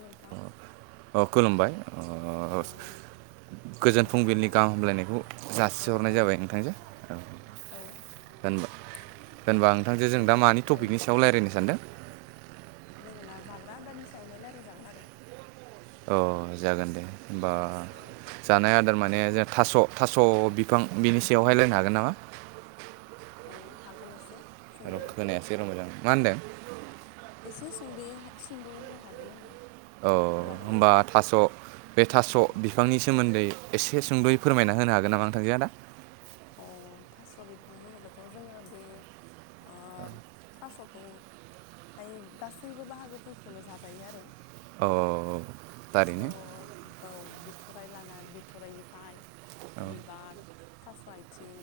नोथां औ खुलुमबाय ओ गोजोन नोंथाङा दा फुंबिलिनि गाहाम हामलायनायखौ औ जासिहरनाय औ जाबाय नोंथांजों। औ होन-होनबा नोंथांजों जों दा नोंथाङा मानि औ टपिकनि सायाव रायज्लायनो सानदों? जोङो ना जाग्रा आदारनि सायावनो रायलाय जागोन आरो। औ जागोन दे होमबा औ जानाय आदार मानि ने जों थास थास बिफां बिनि सायाव हाय रायलायनो हागोन नामा? औ हागोन एसे। र' सुंद'यैहाय खोनायासै र' मोजां मा होनदों? एसे सुंदयै सुंदयै हाय हागोन होनदों। अ' खोनादोंना होमबा थास बे थास औ बिफांनि सोमोन्दै एसे सुंदयै फोरमायना होनो हागोन नामा नोंथांजो दा? अ' थास बिफां होनोबाथ जोङो बे ओ थासखौ हाय गासैबो बाहागोफोरखौनो जाजायो आरो। अह थास' थारैनो। औ बिथराय लाना बिथरायनिफ्राय, बिबार, थास आइथिं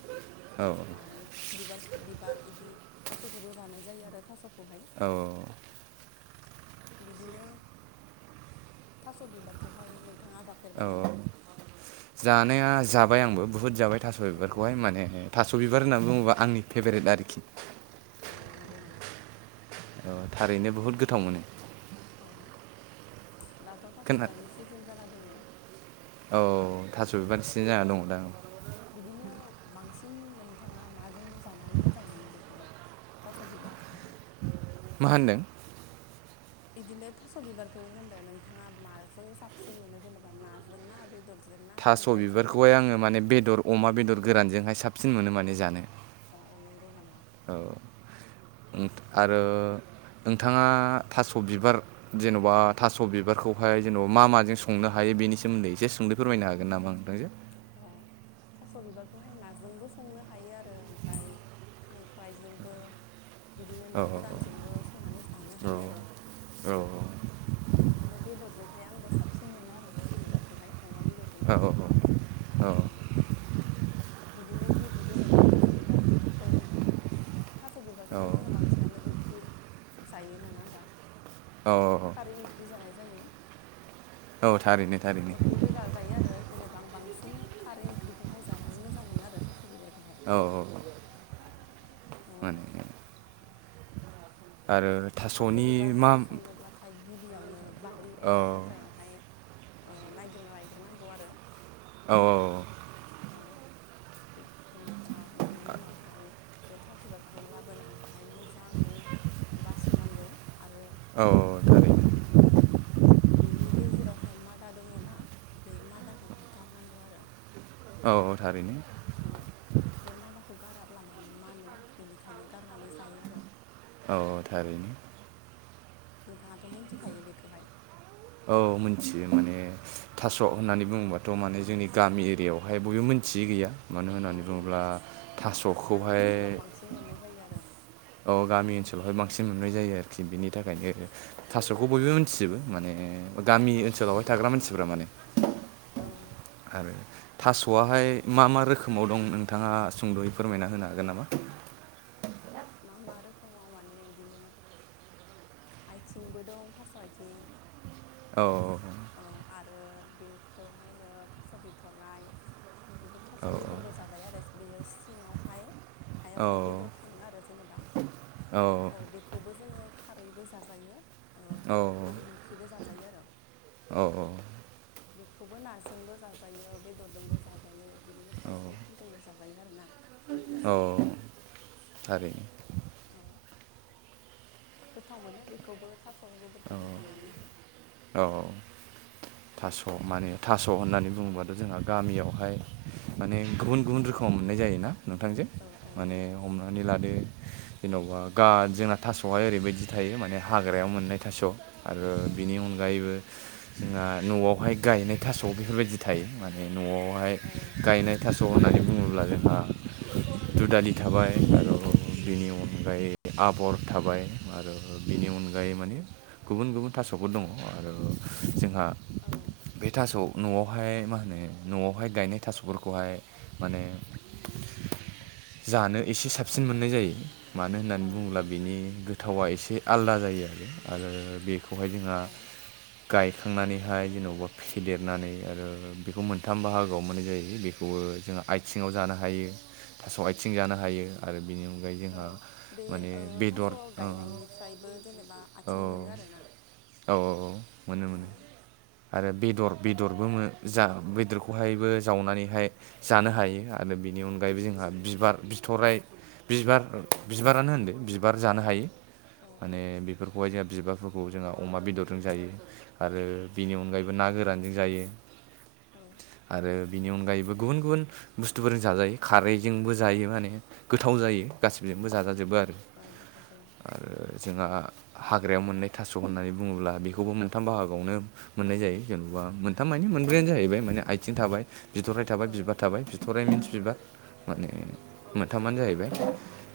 औ ओमफ्राय बिबारखो बिबार इदि गासैखौबो जानाय जायो आरो थासखौ हाय औ बिदिनो थास' बिबारखौ हाय नोंथाङा औ जाफेरबाय नामा? जानाया जाबाय आंबो बुहुद जाबाय थास औ बिबारखौ हाय माने थास' बिबार होनना बुङोबा आंनि फेभरेट आरोखि। औ नंगौ नामा ओ थारैनो बुहुत गोथाव मोनो। औ दाथ' थास खोना बिबारनि सिजोन जाना दोङो। औ थास' बिबारनि सिजोन जाना दङ' दां। बिदिनो बांसिन नोंथाङा माजों जानानै मोजां मोनो बेखौहाय? थास' बिबारखौहाय? मा होनदों? इदिनो थास' बिबारखौ होनदो नोंथाङा माजों साबसिन मोनो जेनेबा नाजों ना बेदर? थास' बिबारखौहाय आङो माने बेदर अमा बेदर गोरानजोंहाय साबसिन मोनो माने जानो। अ नंगौ नामा? औ उम आरो नोंथाङा थास' बिबार जेन'बा थास' बिबारखौहाय जेन'बा मा माजों संनो हायो बेनि सोमोन्दै एसे सुंदयै फोरमायनो हागोन नामा नोंथांजो? अ थास' बिबारखौहाय नाजोंबो संनो हायो आरो ओमफाय खांख्रायजोंबो, बिदिनो औ ना गोरानजोंबो संनानै जानो औ हायो आरो। बिदिनो बेदरजोंहाय आंबो साबसिन मोनो आरो थास' बिबारखौहाय अमा बेदरजोंहाय। औ बिदिनो गि जेनेबा थास' बिबार खो दों थास' औ बिबारखौथ' जोङो बांसिनानो ओंख्रि जायो नङा होमबा? अ। खारै ओंख्रि जानाय जायो। औ औ थारैनो थारैनो मोखैबो जाजायो आरो। जेनेबा आं बांसिन खारै ओंख्रिखौहाय जानानै मोजां मोनो आरो थास' बिबारखौ। औ औ अ। औ। आरो थास' थास'नि बिबारखौ मा संनोब्लाथाय गिबियावनो बारि एबा औ हाग्रायावहाय ओ नायग्रोना लायग्रोनांगौ आरो। औ औ। ओमफ्राय बेनि उनावहाय बे थास' बिबारखौ लाबोनानैहाय मोजाङै बासिनांगौ आरो औ। बेनि गेजेरावहाय मादा दङ ना बे मादाखौहाय गारनांगौ आरो। औ औ औ [inaudible] बे मादाखौ गाराब्ला माने मानो बेनिखायनो गारनानै जायो आरो। अ थारैनो। नोंथाङाथ' मोनथिखायो बेखौहाय? मोन्थियो माने औ थास' औ होननानै बुङोबाथ' माने जोंनि गामि एरियायावहाय बयबो मोन्थियै गैया। मानो औ होननानै औ बुङोब्ला गामि थास'खौहाय ओनसोलाव बांसिन मोननाय जायो आरो अ गामि ओनसोलावहाय बां सिन मोननाय जायो आरोखि बिनि औ थाखायनो। थास'खौ बयबो मिथिजोबो माने गामि औ ओनसोलावहाय नंगौ थाग्रा मानसिफोरा माने। औ। आरो थास'आहाय मा मा रोखोमाव दं नोंथाङा सुंद'यै फोरमायना होनो हागोन नामा? [inaudible] मा मा रोखोमाव माने इदिनो आइथिंबो दं थास' आइथिं। औ औ। औ आरो बेखौहायनो थास' बिथ'राइ ओमफ्राय थास' औ बेदरबो जाजायो आरो बियो सिङावहाय औ हायावहाय बेदर थाङो आरो जेनेबा। औ बेखौबो जोङो खारैबो जाजायो ओ औ आरो मिखिबो जाजायो आरो। औ औ। बेखौबो नाजोंबो जाजायो बेदरजोंबो जाजायो बिदिनो खांख्राइफोरजोंबो जाजायो आरोना। नोंथां अ। औ [inaudible] गोथाव मोनो बेखौबो थास' बेदरखौबो जानानैहाय। अ माने थास' होननानै बुङोबाथ' जोंहा गामियावहाय माने गुबुन गुबुन रोखोमाव मोननाय जायोना नोंथांजों औ औ माने नंगौ हमनानै लादो जेनेबा गा जोंना थास'हाय ओरैबायदि थायो माने हाग्रायाव मोननाय थास' आरो बेनि अनगा यैबो जों न'आव हाय गायनाय थास' बेफोरबायदि थायो माने न'आवहाय औ गायनाय थास' होननानै बुङोब्ला जोंहा दुदालि थाबाय आरो बिनि अनगायै आबर थाबाय आरो बिनि अनगायै माने गुबुन गुबुन थास सफोर दङ आरो जोंहा औ [inaudible] बे थास' न'आवहाय मा होनो न'आवहाय गायनाय थास'फोरखौहाय माने जानो एसे साबसिन मोननाय जायो। मानो औ होननानै बुङोब्ला नंगौ बेनि नामा गोथावा एसे आलादा जायो आरो आरो बे खौहाय जोंहा औ गायखांनानै जेनेबा फिदेरनानै आरो बेखौ मोनथाम बाहागोआव मोननाय जायो बेखौबो जों आथिङाव जानो हायो थास आथिं जानो हायो आरो बिनि अन ओमफाय औ जोंहा बे माने ओ थास' बेदर औ। गायनायनिफ्रायबो जेनेबा औ आथिं मोनो आरोना औ औ मोनो औ मोनो। आरो बेदर बेदरबो जा बेदरखौहायबो जावनानैहाय जानो हायो आरो बेनि नि अनगायैबो जोंहा बिबार बिथ'राइ बिबार बिबारानो होनदों बिबार जानो हायो। औ औ माने बेफोरखौहाय जोंहा बिबारफोरखौ जोंहा अमा बेदरजों जायो। आरो बिनि अनगायैबो ना गोरानजों जायो औ आरो बिनि अनगायैबो गुबुन गुबुन बुस्थुफोरजों जाजायो खारैजोंबो जायो माने गोथाव जायो‌। गासिजोंबो औ जाजाजोबो आरो औ गोथाव जायो आरो जोंहा हाग्रायाव मोननाय थास' होननानै बुङोब्ला बेखौबो मोनथाम बाहागोआवनो मोननाय जायो जेन'बा मोनथाम मानि मोनब्रायानो जाहैबाय माने आइथिं थाबाय बिथ'राइ थाबाय औ बिबार थाबाय बिथ'राइ मिन्स बिबार माने मोनथामानो जाहैबाय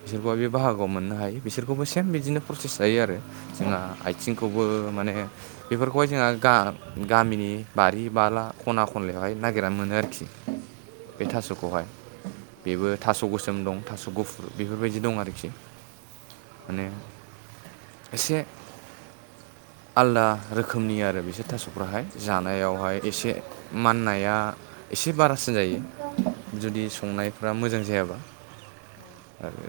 बिसोरखौ बे बाहागोआव मोननो हायो बिसोरखौबो सेम बिदिनो प्रसेस जायो आरो जोंहा औ आथिंखौबो माने बेफोरखौहाय जोंहा गा गामिनि बारि बाला खना खनलायावहाय नागिरना मोनो आरोखि। औ बे थास'खौहाय औ बेबो नंगौ थास' गोसोम दं थास' गुफुर बेफोरबायदि दं आरोखि औ माने एसे आलदा रोखोमनि आरो बिसोर थास' आहाय जानायावहाय एसे माननाया एसे बारासिन जायो। जुदि औ संनायफ्रा मोजां जायाबा औ आरो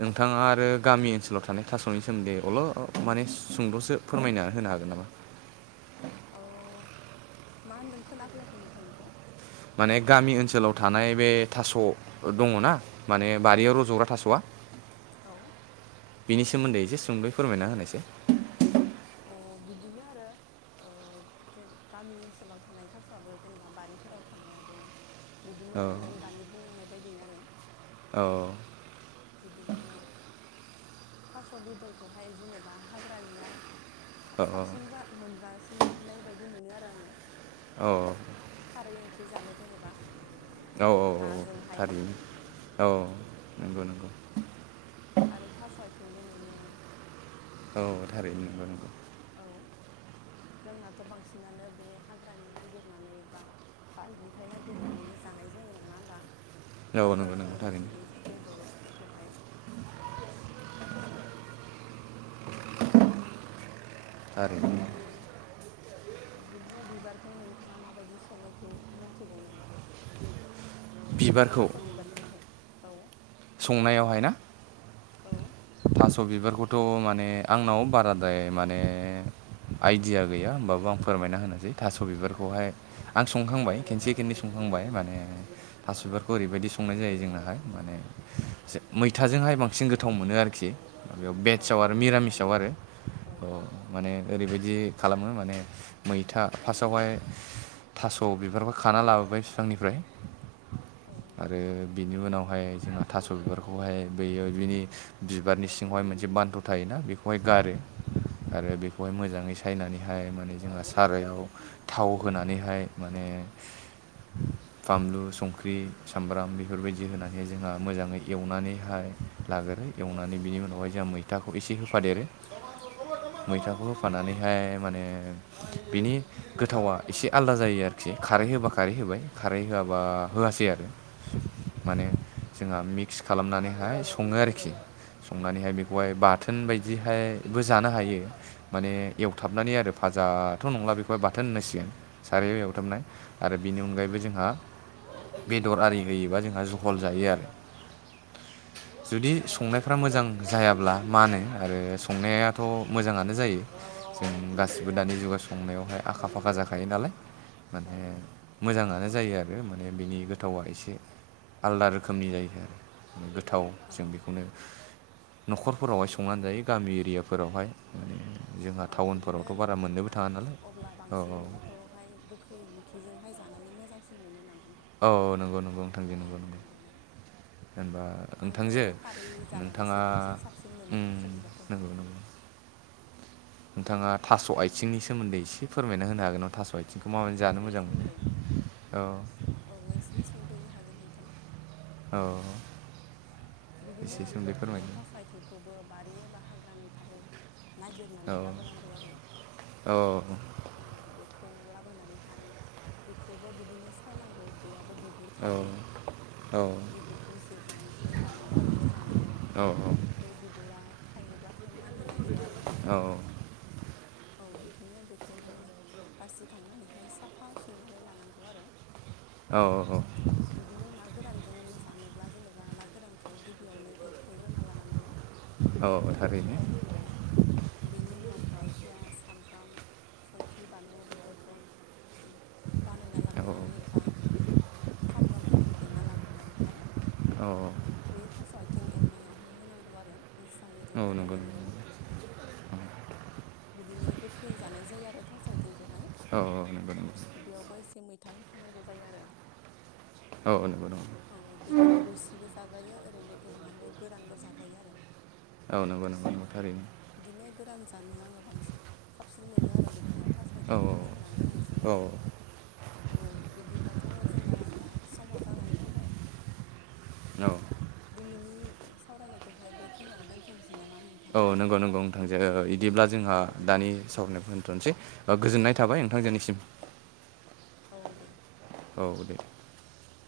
नोंथाङा आरो गामि ओनसोलाव थानाय थास'नि सोमोन्दै अल' माने सुंद'सो फोरमायनानै होनो हागोन नामा? [inaudible] औ मा होनदों खोनाफैयाखै नोंथांनिखौ। माने गामि ओनसोलाव थानाय बे थास' दङ ना माने औ बारियाव रज'ग्रा थास'आ औ बिनि सोमोन्दै एसे सुंदै फोरमायना होनायसै। औ बिदिनो आरो गामि ओनसोलाव थानाय थास'आबो जेनेबा बारिफोराव थानाया [inaudible] बिदिनो नों दानि बुंलांनाय बायदिनो आरो। औ बिदिनो थास' बेदरखौहाय जेनेबा हाग्रानिया औ साबसिन जा मोनजासिननाय बायदि मोनो आरो आङो। औ खारै ओंख्रि जानो जेनेबा। औ-औ-औ नाजोंहाय थारैनो औ नंगौ-नंगौ। आरो थास' आथिंबो मोनो औ-औ थारैनो नंगौ-नंगौ। औ। जोंनाथ' बांसिनानो बे हाग्रानि नागिरनानै बा बारिनिफ्राय नागिरनानैनो जानाय जायो नङा होमबा। औ थास' नंगौ नंगौ आइथिं थारैनो बिदि बेदरफोरखौहाय औ [unintelligible] बिदिनो बिबारखौ नोंथाङा माबायदि सङो बिखौ मोनथिगौ नामा? बिबारखौ थास बिबारखौहाय औ। संनायावहाय ना औ थास बिबारखौ थ' माने आंनाव बाराद्राय माने आइदिया गैया होमबाबो आं फोरमायना होनोसै। थास औ बिबारखौहाय आं संखांबाय खनसे खननै संखांबाय माने औ थासबिबारखौ ओरैबायदि संनाय जायो जोंनाहाय माने मैथाजोंहाय बांसिन गोथाव मोनो आरोखि। बेयाव भेसटआव औ आरो मैखि मिरामिसआव जानो आरो औ अ औ माने ओरैबायदि खालामो माने मैथा फास्टआवहाय थास' बिरफोरखौ खाना लाबोबाय बिफांनिफ्राय औ नंगौ आरो बिनि उनावहाय जोंहा थास' बिबारखौहाय बेयो बिनि बिबारनि सिङावहाय मोनसे बान्थ थायोना बेखौहाय गारो। आरो औ बेखौहाय मोजाङै स फ्राय खालामनानैहाय माने जोंहा सारायाव थाव होनानैहाय माने बानलु संख्रि सामब्राम बेफोरबायदि होनानै जोंहा मोजाङै एवनानैहाय लाग्रो एवनानै बिनि उनावहाय जोंहा मैथाखौ एसे होफादेरो औ मैथाखौ होफानानै बेहाय माने बिनि गोथावा एसे आलदा जायो आरोखि खारै होब्ला खारै होबाय खारै होआबा होआसै आरो। औ माने जोंहा मिक्स खालामनानैहाय सङो आरोखि। संनानैहाय औ बेखौहाय नंगौ बाथोन बायदिहायबो जानो हायो। माने एवथाबनानै आरो फाजाथ' नंला बेखौहाय बाथोन होनांसिगोन। सार औ एवथाबनाय आरो बिनि अनगायैबो जों जोंहा बेदर आरि होयोबा जोंहा जहल जायो आरो। जुदि औ नंगौ संनायफ्रा मोजां जायाब्ला मानो आरो संनायाथ' मोजाङानो जायो। जों औ गासिबो दानि जुगाव संनायावहाय आखा फाखा जाखायो नालाय। माने मोजाङानो जायगायाबो आरो माने बिनि गोथावा एसे आलदा रोखोम। खोमनि जायो आरो गोथाव औ जों बेखौनो। न'खरफोरावहाय संनानै जायो गामि एरियाफोरावहाय। जोंहा औ बिदिनो टाउनफोरावथ' बारा मोननोबो नोंथाङा थाङा नालाय अब्ला औ बांसिन बेखौहाय गोखै मिखिजोंहाय जाना [unintelligible] मोजांसिन मोनो नामा। औ औ नंगौ नंगौ नोंथां बे अ नंगौ नंगौ। नामा जैनबा आंथ' नोंथांजो खारै नोंथाङा जानानैसो बांसिन साबसिन मोनो उम थास' बिबारखौहाय नंगौ नंगौ नोंथाङा थास' आथिंनि सोमोन्दै एसे फोरमायना होनो हागोन नामा थास' आइथ बिथिंखौ माबै थास' जानो आथिंनि मोजां मोनो सोमोन्दै औ। औ एसे सुंद'यै हागोन नोंथां। औ। बिदिनो एसे सोमोन्दै बे फोरमायदो थास' आथिंखौबो बारि एबा हाग्रानिफ्राय औ नागिरनानै लाबोनांगौ आरो औ औ बेखौ ला लाबोनानैहाय बेखौबो बिदिनो सायनांगौ। बेयाबो बिगुर औ थायो औ बिगुरखौ जिरनानै लानांगौ गार आरो मोजाङै औ नङाबाथाय बे बिबुरा थायोब्लाथाय माननो नागिरो आरो। औ [unintelligible] बिदिनो बेखौबो बासिखांनानैहाय साफा सुननानै लानांगौ आरो। औ औ। जों जानोब्ला जेनेबा ना गोरानखौ गिबियावनो एवखांग्रोना लानांगौ। औ थारैनो औ बेनि उनावहाय पियास सामब्राम। संख्रि बानलु बेफोरखौ बानायना औ लाग्रोनानै एबा सामब्रामफोरखौ देना लाग्रोनानैहाय। औ बे थास' आथिं एवनायावहाय होनांगौ आरो। मोजाङै औ नंगौ नंगौ एवनांगौ बिदिनो गोखै जानाय जायो आरो थास' आथिंखौहाय औ औ नंगौ नंगौ बेयावबो इसे मै था होफानांगौ जायो आरो नंगौ नंगौ औ बेखौ रोसिबो जाजायो ओरैनो एवनानै गोरानबो जाजायो आरो औ नंगौ नंगौ। थारैनो बिदिनो गोरान जानो आङो बांसिन साबसिन मोनो आरो बेखौहाय थास औ आायथिंखौहाय ना गोरानजों औ औ बिदिब्लाथ' जोंना दा समा जानानै फैबाय दिनैनि सावरायनायखौहाय बेखिनियावनो दोनथ'नोसै नामा नोंथां औ नंगौ नंगौ नोंथांजो औ बिदिब्ला जोंहा दे बिदिब्ला दानि सावरायनायखौ होन्थ'नोसै औ गोजोननाय दे थाबाय नोंथांजोनिसिम [inaudible] औ दे [inaudible]